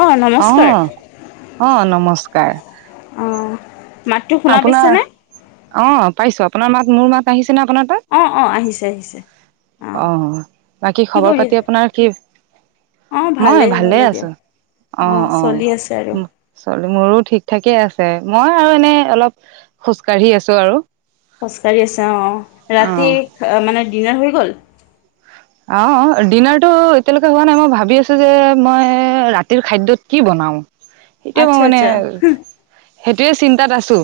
অ নমস্কাৰ অ অ নমস্কাৰ অ মাতটো শুনা আপোনাৰ পাইছেনে অ পাইছো আপোনাৰ মাত মোৰ মাত আহিছে। নে আপোনাৰ তাত অ অ আহিছে আহিছে। অ বাকী কি খবৰ কৰি পাতি আপোনাৰ কি? অ মই ভালেই ভালে আছো দিয়ক অ চলি আছে আৰু অ মোৰো ঠিক ঠাকে আছে মই আৰু এনে অলপ খোজ কাঢ়ি আছো আৰু খোজকাঢ়ি আছ অ ৰাতি অ', মানে ডিনাৰ হৈ গল অ ডিনাৰতটো এতিয়ালৈকে হোৱা নাই মই ভাবি আছো যে মই ৰাতিৰ খাদ্যত কি বনাও এতিয়া মই আচ্ছা মানে আচ্ছা সেইটোয়ে চিন্তাত আছো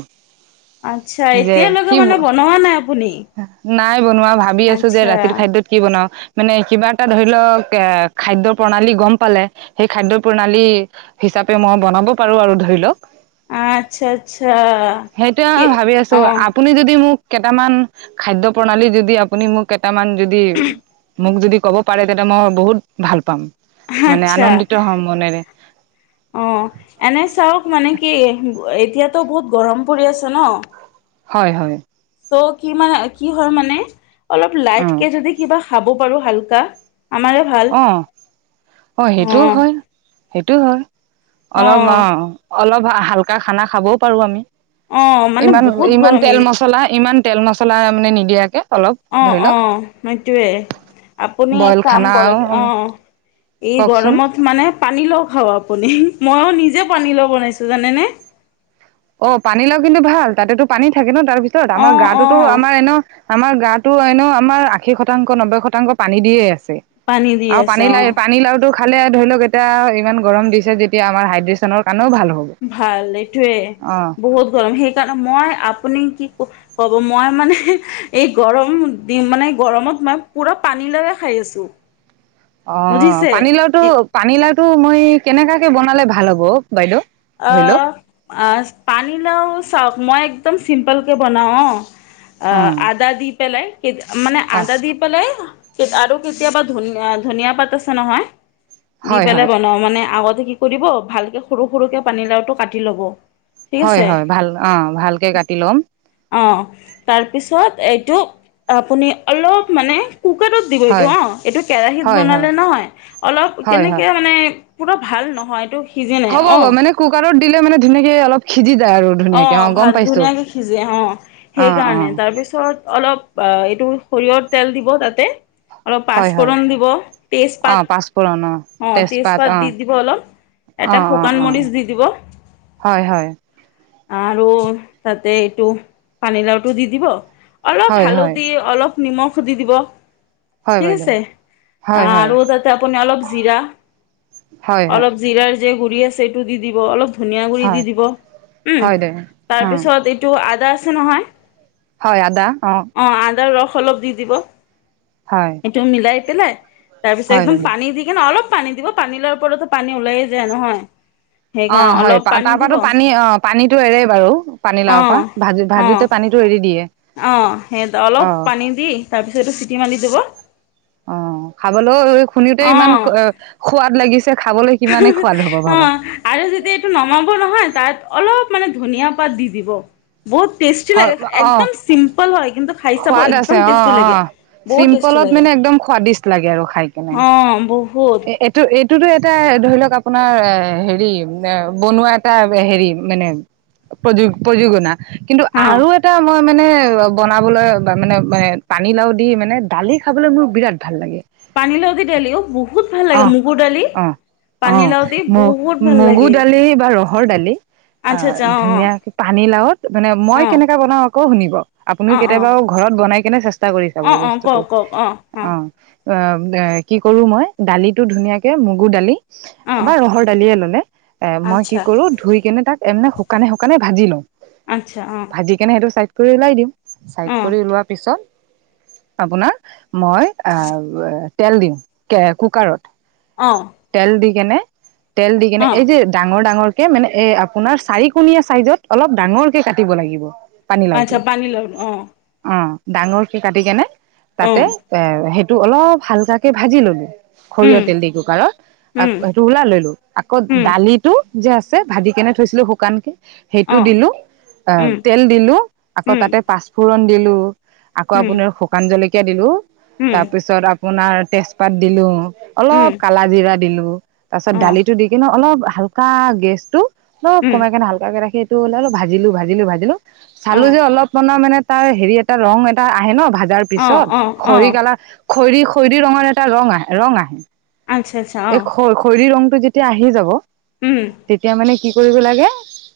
আত্ছা যে এতিয়ালৈকে কি মানে বনোৱা নাই আপুনি নাই বনোৱা ভাবি আছো যে আচ্ছা ৰাতিৰ খাদ্যত কি বনাও মানে কিবা এটা ধৰি লওক এ খাদ্যৰ প্ৰণালী গম পালে সেই খাদ্যৰ প্ৰণালী হিচাপে মই বনাব পাৰোঁ আৰু ধৰি লওক আচ্ছা আচ্ছা সেইটোয়ে কি মই ভাবি আছো অ আপুনি যদি মোক কেইটামান খাদ্য প্ৰণালী যদি আপুনি মোক কেইটামান যদি মোক যদি ক'ব পাৰে তেতিয়া মই বহুত ভাল পাম মানে আচ্ছা আনন্দিত হ'ম মনেৰে অ এনে চাক মানে কি এতিয়াতো বহুত গৰম পৰি আছে ন হয় হয় ত' কি মানে কি হয় মানে অলপ অ লাইট কেে যদি কিবা খাব পাৰো হালকা আমাৰে ভাল অ অ সেইটোও হয় সেইটো হয় অলপ অ অলপ হালকা খানা খাবও পাৰোঁ আমি অ', মানে ইমান বহুত ইমান গৰম এই তেল মছলা ইমান তেল মছলা মানে নিদিয়াকে অলপ অ ধৰি অ লওক সেইটোয়ে আপুনি এক বইল কাম খানা কৰক অ এই কওকচোন গৰমত মানে পানী লও খাও আপুনি মইো নিজে পানীলও বনাইছো জানেনে অ পানীলাও কিন্তু ভাল তাতেতো পানী থাকে ন তাৰপিছত আমাৰ অ', গাটোতো অ', আমাৰ এনে আমাৰ গাটো এনেও আমাৰ আশী শতাংশ নব্বৈ শতাংশ পানী দিয়ে আছে পানী দি আছে পানী অ', পানী লাৰুটো ফালে ধৰি লওক এতিয়া ইমান গৰম দিছে যেতিয়া আমাৰ হাইড্ৰেশ্যনৰ কাৰণে ভাল এইটোয়ে অ বহুত গৰম সেই কাৰণে মই আপুনি কি ক ক'ব মই মানে এই গৰম দি মানে গৰমত ম পুৰা পানী লৰে খাই আছো অ পানীলাওটো পানীলাওটো মই কেনেকাকে বনালে ভাল হ'ব বাইদেউ অ ধৰি লওক পানীলাও চাওক মই একদম চিম্পল কে বনাওঁ অ অ আহ আদা দি পেলাই মানে অ আদা দি পেলাই আৰু কেতিয়াবা ধন ধনিয়া পাত আছে নহয় দি হয় হয় পেলাই বনাও মানে আগত কি কৰিব ভালকে সৰু সৰুকে পানীলাওটো কাটি লব ঠিক হয় আছে হয় ভাল অ ভালকে কাটি ল'ম অ', তাৰপিছত এইটো আপুনি অলপ মানে কুকাৰত দিব এইটো হয় অ এইটো কেৰাহীত হয় হয় বনালে নহয় অলপ হয় হয় কেনেকে মানে পুৰা ভাল নহয় এইটো সিজি নাই হ'ব হ'ব অ মানে কুকাৰত দিলে মে ধুনীয়াক অলপ সিজি যায় আৰু অ ধুনীয়াকে গম ভাত পাইছো ধুনীয়াকে সিজে অ অ অ সেইকাৰণে তাৰপিছত অলপ বা এইটো সৰিয়ৰ তেল দিব তাতে অলপ হয় হয় পাঁচফোৰণ দিব অ তেজপাত পাঁচফোৰণ অ তেজপাত অ দি দিব অলপ অ এটা অ শুকান অ মৰিচ দি দিব হয় হয় আৰু তাতে এইটো পানীলাওটো দি দিব অলপ হয় হয় হালধি অলপ নিমখ দি দিব হয় ঠিক বাইদেউ আছে হয় হয় আৰু তাতে আপুনি অলপ জীৰা হয় হয় অলপ জিৰাৰ জিৰাৰ গুৰি দি দিব অলপ ধনিয়া গুৰিৰ দি হয় দিব উম হয় দে তাৰ অ পিছত এইটো আদা আছে নহয় হয় আদা অ অঁ আদাৰ ৰস অলপ দি দিব হয় এইটো মিলাই পেলাই তাৰপিছত হয় একদম বাইদেউ পানী দি কিনে অলপ পানী দিব পানী লোৱাৰ ওপৰতো পানী ওলাই যায় নহয়। অ সেইকাৰণে হয় অলপ পানী তাৰ দিব পৰাতো অঁ পানী অ পানী টো এৰে বাৰু পানী লাও পৰা ভাজি ভাজিতে পানীতটো এৰি দিয়ে। অ সেই অলপ অ পানী দি তাৰপিছত এইটো চিটি মাৰি দিব। অ খাবলৈও শুনোতে ইমান অঁ সোৱাদ লাগিছে খাবলৈ কিমানেই সোৱাদ হ'ব ভাবো। অ আৰু যেতিয়া এইটো নমাব নহয় তাত অলপ মানে ধনিয়া পাত দি দিব। বহুত টেষ্টি হয় লাগে অ একদম চিম্পল হয় কিন্তু খাই চাব সোৱাদ আছে একদম অ টেষ্টি অ লাগে। বহুত টেষ্টি চিম্পলত লাগে মানে একদম স্বাদিষ্ট লাগে আৰু খাই কেনে অ', বহুত এইটো এই। টোতো এটা ধৰি লওক আপোনাৰ এ হেৰি এ বনোৱা এটা হেৰি মানে। প্ৰয প্ৰযোজনা কিন্তু অ'। আৰু এটা মই মানে অ বনাবলৈ বা মানে ম পানীলাও দি মানে দালি খাবলৈ মোৰ বিৰাট ভাল লাগে। পানীলাও দি দালি অ', বহুত ভাল অ লাগে মগুৰ দালি। অ', অ পানীলাও দি বহুত ভাল মগু লাগে দালি বা ৰহৰ দালি। অ আচ্ছা আচ্ছা অ', ধুনীয়া পানী লাওত মানে অ', মই অ'। কেনেকা বনাও আকৌ শুনিব আপুনিও অ', অ', কেতিয়াবা ঘৰত বনাই কেনে চেষ্টা কৰি চাব এই অ', অ', বস্তুতটো কওক কওক অ। অ এ কি কৰো মই দালিটো ধুনীয়াকে মগু দালি। অ', বা ৰহৰ দালিয়ে ললে এ মই কি আচ্ছা। কৰো ধুই কেনে তাক এ শুকানে শুকানে ভাজি লওঁ। আচ্ছা অ', ভাজি কেনে সেইটো চাই কৰি ওলাই দিম চাইড অ', কৰি ওলোৱাৰ পিছত আপোনাৰ মই তেল দিম কুকাৰত অ', তেল দি। কেনে তেল দি কেনে অ', এই যে ডাঙৰ ডাঙৰ মানে এ আপোনাৰ চাৰিকণীয়া চাইজত অলপ ডাঙৰকে কাটিব লাগিব। পানী লাওটো আচ্ছা পানীলাও অ', অঁ ডাঙৰকে কাটি কেনে তাতে অ', এ সেইটো অলপ হালকা কে ভাজি লবি। সৰিয়হ উম। তেল দি কুকাৰত আ উম, সেইটো ওলাই ললো আকৌ উম, দালিটো যে আছে ভাজি কেনে থৈছিলোঁ শুকানকে সেইটো অ', দিলো আহ উম, তেল দিলো আকৌ উম, তাতে পাঁচফোৰণ দিলো আকৌ উম, আপোনাৰ শুকান জলকীয়া দিলো উম, তাৰপিছত আপোনাৰ তেজপাত দিলো অলপ উম, কালা জিৰা দিলো তাৰ পিছত অ', দালিটো দি কিনে অলপ হালকা গেছটো। অলপ উম, কমাই কেনে হালকাকে ৰাখি এইটো ওলাইল ভাজিলো ভাজিলো ভাজিলো চালো অ', যে অলপ মানৰ মানে তাৰ হেৰি এটা ৰং এটা আহে ন ভজাৰ অ', পিছত অ', খৰি অ', কালাৰ খৈৰী খৈৰী ৰঙৰ এটা ৰং আহ ৰং আহে। আচ্ছা, আচ্ছা, এই অ', খ খৰিৰ ৰংটো যেতিয়া আহি যাব উম, তেতিয়া মানে কি কৰিব লাগে।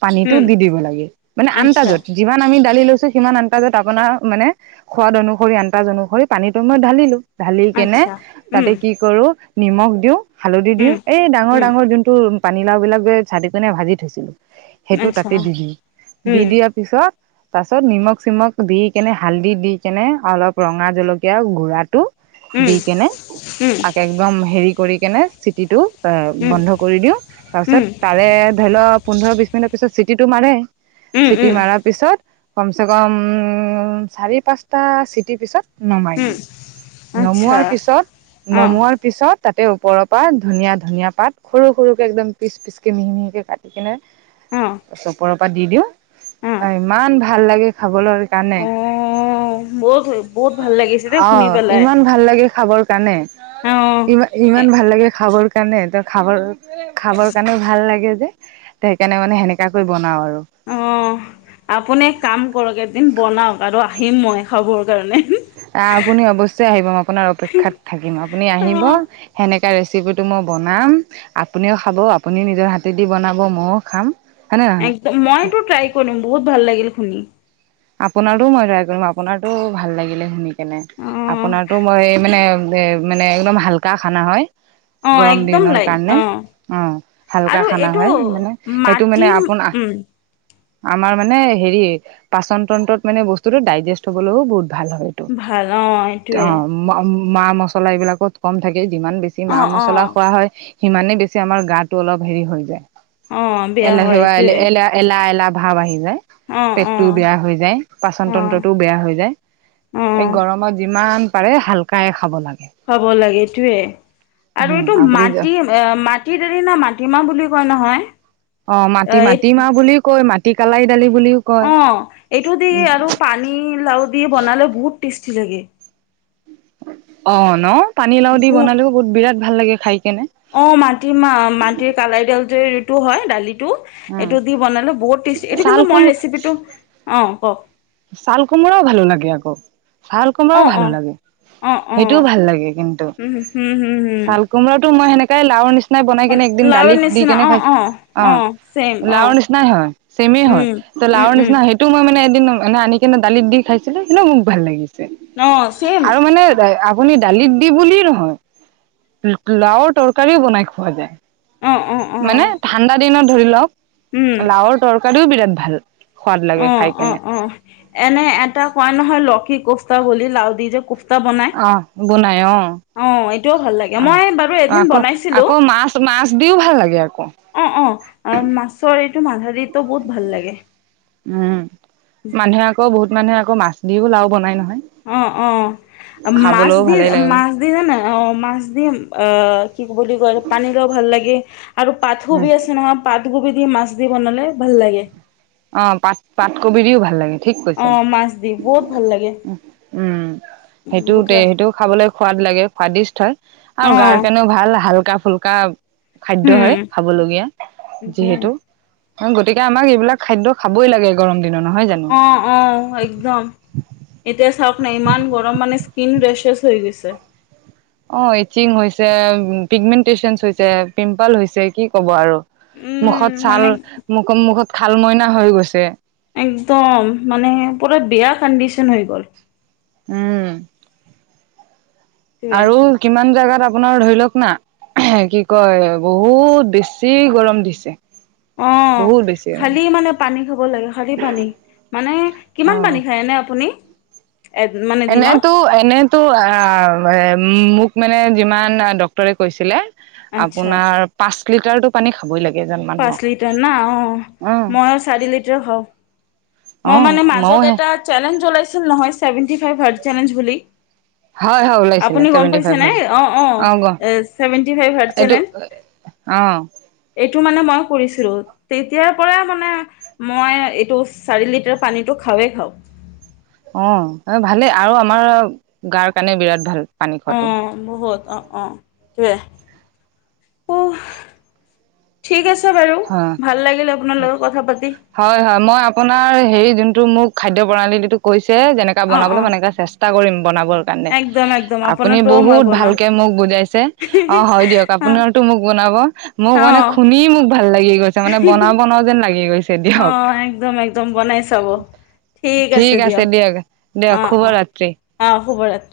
পানীতটো উম, দি দিব লাগে মানে আচ্ছা, আনন্তাজত যিমান আমি লৈ লৈছো সিমান মানে আন্দাজত আপোনৰ মানে সোৱাদ অনুসৰি পানীটো মই ঢালিলো ঢালি কেনে আচ্ছা, উম, তাতে কি কৰো নিমখ দিওঁ হালধি উম, দিওঁ এই ডাঙৰ উম, ডাঙৰ যোনটো পানীলাও বিলাক যে চাটিকনে ভাজি থৈছিলো। সেইটো আচ্ছা, তাতে দি দি দি উম, দিয়াৰ পিছত। তাৰছত নিমখ চিমখ দি কেনে হালধি দি কেনে অলপ ৰঙা জলকীয়া গুৰাটো উম, দি কেনে উম, উম, তাকে একদম হেৰি কৰি কেনে চিটিটো। এ উম, বন্ধ কৰি দিওঁ তাৰ পিছত উম, তাৰে ধৰি ল পোন্ধৰ বিছ মিনিটৰ পিছত চিটিটো মাৰে। চিটি উম, মাৰাৰ পিছত কম চে কম উম চাৰি পাঁচটা চিটিৰ পিছত নমাই উম, দিওঁ আচ্ছা, নমোৱাৰ পিছত অ', নমোৱাৰ পিছত তাতে ওপৰৰ পৰা ধনীয়া-ধনীয়া পাত সৰু-সৰু কে একদম পিচ-পিচকে মিহি-মিহি কৈ কাটি কিনে অ', চপৰৰ পৰা দি দিওঁ- অ ইমান ভাল লাগে খাবলৈ কাৰণে। অ', বহুত, বহুত ভাল লাগিছে দেই অ শুনি পেলাই, ইমান ভাল লাগে খাবৰ কাৰণে অ', ইমান এ ইমান ভাল লাগে খাবৰ কাৰণে খাবৰ-খাবৰ কাৰণেও ভাল লাগে যে সেইকাৰণে মানে সেনেকাকৈ বনাওঁ আৰু৷ [unintelligible] অ', আপুনি কাম কৰক এদিন বনাওক আৰু আহিম মই খাবৰ কাৰণে৷ আহ আপুনি অৱশ্যেই আপোনাৰ অপেক্ষাত থাকিম আপুনি আহিব অ', সেনে শিকা ৰেচিপিটো মই বনাম আপুনিও খাব আপুনি নিজৰ হাতেদি বনাব ময়ো খাম৷ হয়নে নহয় একদম মইটো ট্ৰাই কৰিম বহুত ভাল লাগিল শুনি৷ আপোনাৰোটো মই ট্ৰাই কৰিম আপোনাৰটো ভাল লাগিলে শুনি কেনে৷ অ', আপোনাৰতো মই এই মানে এ মানে একদম হাল্কা খানা হয়৷ অ', গৰম একদম দিনৰ লাইট অ', কাৰণে৷ অঁ হালকা আৰু খানা এইটো হয় মানে সেইটো মাটি মানে আপোন আহ উম, আমাৰ মানে হেৰি পাচন তন্ত্ৰত মানে বস্তুটো ডাইজেষ্ট হ'বলৈও বহুত ভাল হয় তো ভাল অ', এইটোৱে অঁ অম মা মছলা এইবিলাকত কম থাকে যিমান বেছি মা অ', মছলা অ', খোৱা হয় সিমানে বেছি আমাৰ গা টো অলপ হেৰি হৈ যায় অ', বেয়া এল হয় সেৱাল এইটোৱে এল এলাহ-এলাহ ভাৱ আহি যায় অ', পেট টোও অ', বেয়া হৈ যায় পাচন অ', তন্ত্ৰতটোও বেয়া হৈ যায় এই অ', গৰমত যিমান পাৰে হালকাই খাব লাগে খাব লাগে সেই টোৱেই৷ আৰু উম এইটো আপুনি মাটি-মাটি দাৰ না মাটিমাহ বুলি কয় নহয়? অঁ অ', মাটি-মাটি মাৰ বুলি কয় মাটি কালাই দালি বুলিও কয়। অঁ এইটো দি আৰু পানী লাও দি বনালে বহুত টেষ্টি লাগে৷ অঁ ন পানীলাওঁ দি বনালেওঁ বহুত বিৰাট ভাল লাগে খাই৷ কেনে অঁ মাটি মাহ মাটিৰ কালাই দাল যে তো হয় দালি উম। এইটো দি বনালে বহুত টেষ্ট এইটো ছাল কিন্তু কোম মই ৰেচিপিটো অঁ কওঁক ছাল কোমোৰাও ভালো লাগে আকৌ ছাল অ কোমোৰাও অ ভালো লাগে৷ অ অ সেইটোও ভাল লাগে কিন্তু উম হম হম হম ছাল কোমৰাটো মই সেনেকাই লাও নিচি নিচিনাই বনাই কেনে একদিন লাৰুৰ দালিত দি নিচিনা কেনে অ খাইছ অ চেম অ লাওৰ নিচিনাই হয় চেমে হয়৷ উম ত উম লাৰ উম নিচিনা সেইটোও মই মান এদ ম আনি কিনে দালিত দি খাইছিলো সেনেও মোক ভাল লাগিছিল৷ অ চেম আৰু মানে আপুনি দালিত দি বুলিয়েই নহয় লাওৰ তৰকাৰিও বনাই খোৱা যায়। অ অ অ মানে ঠাণ্ডা দিনত ধৰি লওঁক উম লাওৰ তৰকাৰিওঁ বিৰাট ভাল। সোৱাদ লাগে অ খাই অ কেনে। অ এনে এটা কোৱা নহয় লকী কোফটা বুলি লাও দি যে কো অহ বনাই অঁ। এইটোও ভাল লাগে অঁ মই বাৰু এদিন বনাইছিলো আকৌ-আকৌ মাছ-মাছ দিওঁ ভাল লাগে আকৌ। অঁ-অঁ মাছৰ এইটো মাধা দিতো বহুত ভাল লাগে। উম মানুহে আকৌ বহুত মানুহে আকৌ মাছ দিওঁ লাওঁ বনাই নহয়। অঁ-অঁ। মাছ খাবলৈও দি ভালেই লাগে মাছ দি জানা অঁ মাছ দি আহ কি বুলি কয় পানী লাঁও ভাল ভাল লাগে আৰু পাত কবি উম আছে নহয় পাত কবি দি মাছ দি বনালে ভাল লাগে। অঁ পাত-পাত কবি দিওঁ ভাল লাগে। অঁ মাছ দি বহুত ভাল ল। উম উম। সেইটোৱে বুটলাছ সেইটোৰ খাবলৈ সোৱাদ লাগে। সোৱাদিষ্ট হয় আৰু অ গাৰ কেনেও ভাল ভাল কা ফুল্কা খাদ্য হয় উম খাবলগীয়া সেইটোৱে যিহেতু। [unintelligible] গতিকে আমাক এইবিলাক খাদ্য খাবই লাগে গৰম। দিনত নহয় জানো অঁ অঁ একদম এতিয়া চাওঁক নাই ইমান গৰম মানে স্কিন ৰেছেছ। থৈ গৈছে। অঁ ইচিং হৈছে পিগমেন্টেচন হৈছে, পিম্পল হৈছে, কি ক'ব আৰু মুখত উম ছাল, মানে মুখ মুখত খাল মইনা হৈ গৈছে! একদম মানে পুৰা বেয়া কণ্ডিচন হৈ গ'ল। উম আৰু কিমান জোগাত আপ- আপোনাৰ ধৰি লওক না কি কয় বহুত বেছি গৰম দিছে। বহুত বেছি। গৰম, খালী মানে পানী খাব লাগে খালী পানী মানে কিমান পানী খায় নে আপুনি এ মানে দিনত এনেইতো এনেইতো আ মোক মানে যিমান ডক্তৰে কৈছিলে আচ্ছা আপোনাৰ পাঁচ লিটাৰত পান খাবই লাগে। এজন পাঁচ মানুহক, লিটাৰ না অ অ', মই চাৰি লিটাৰ খাওঁ। মই অ', মানে ময়ো মাজত হে এটা চেলেঞ্জ উলাইছিল নহয় ছেভেনটি ফাইভ হাৰ্জ চেলেঞ্জ বুলি হয় হয় ওলাইছিলে আপুনি গম ছেভেন্টি পাইছে নে ফাইভৰ। অ অ ছেভেনটি ফাইভ হাৰ্জ এইটো চেলেঞ্জ এইটো অ মানে মই কৰিছিলো তেতিয়াৰ পৰা মানে মই এইটো চাৰি লিটাৰ পানীটো খাওঁ ৱে খাওঁ। অ ভালেই আৰু আমাৰ গাৰ কাৰণে বিৰাট ভাল। পানী অ খোৱাটো বহুত অ অ টোৱে অ ঠিক আছ- পাতি হয় হয় মই আপোনাৰ সেই যোন- মোক খাদ্য প্ৰণালীটো কৈছে। যেনেকা অ', বনাবলৈ অ', মই এনেকা চেষ্টা কৰিম বনাবৰ কাৰণে একদম একদম আপুনি আপোনাৰটোও মই বহুত বনাম ভালকে মোক বু- জাইছে অ হয় দিয়ক অ', আপোনাৰতো মোক বনাব মোক মানে অ', শুনি মোক ভাল লাগি গৈছে মানে বনাওঁ বনাওঁ যেন লাগি গৈছে দিয়ক। অ', একদম একদম বনাই চাব ঠিক আছে দিয়ক দিয়ক অ', অ', শুভৰাত্ৰি অ', শুভৰাত্ৰি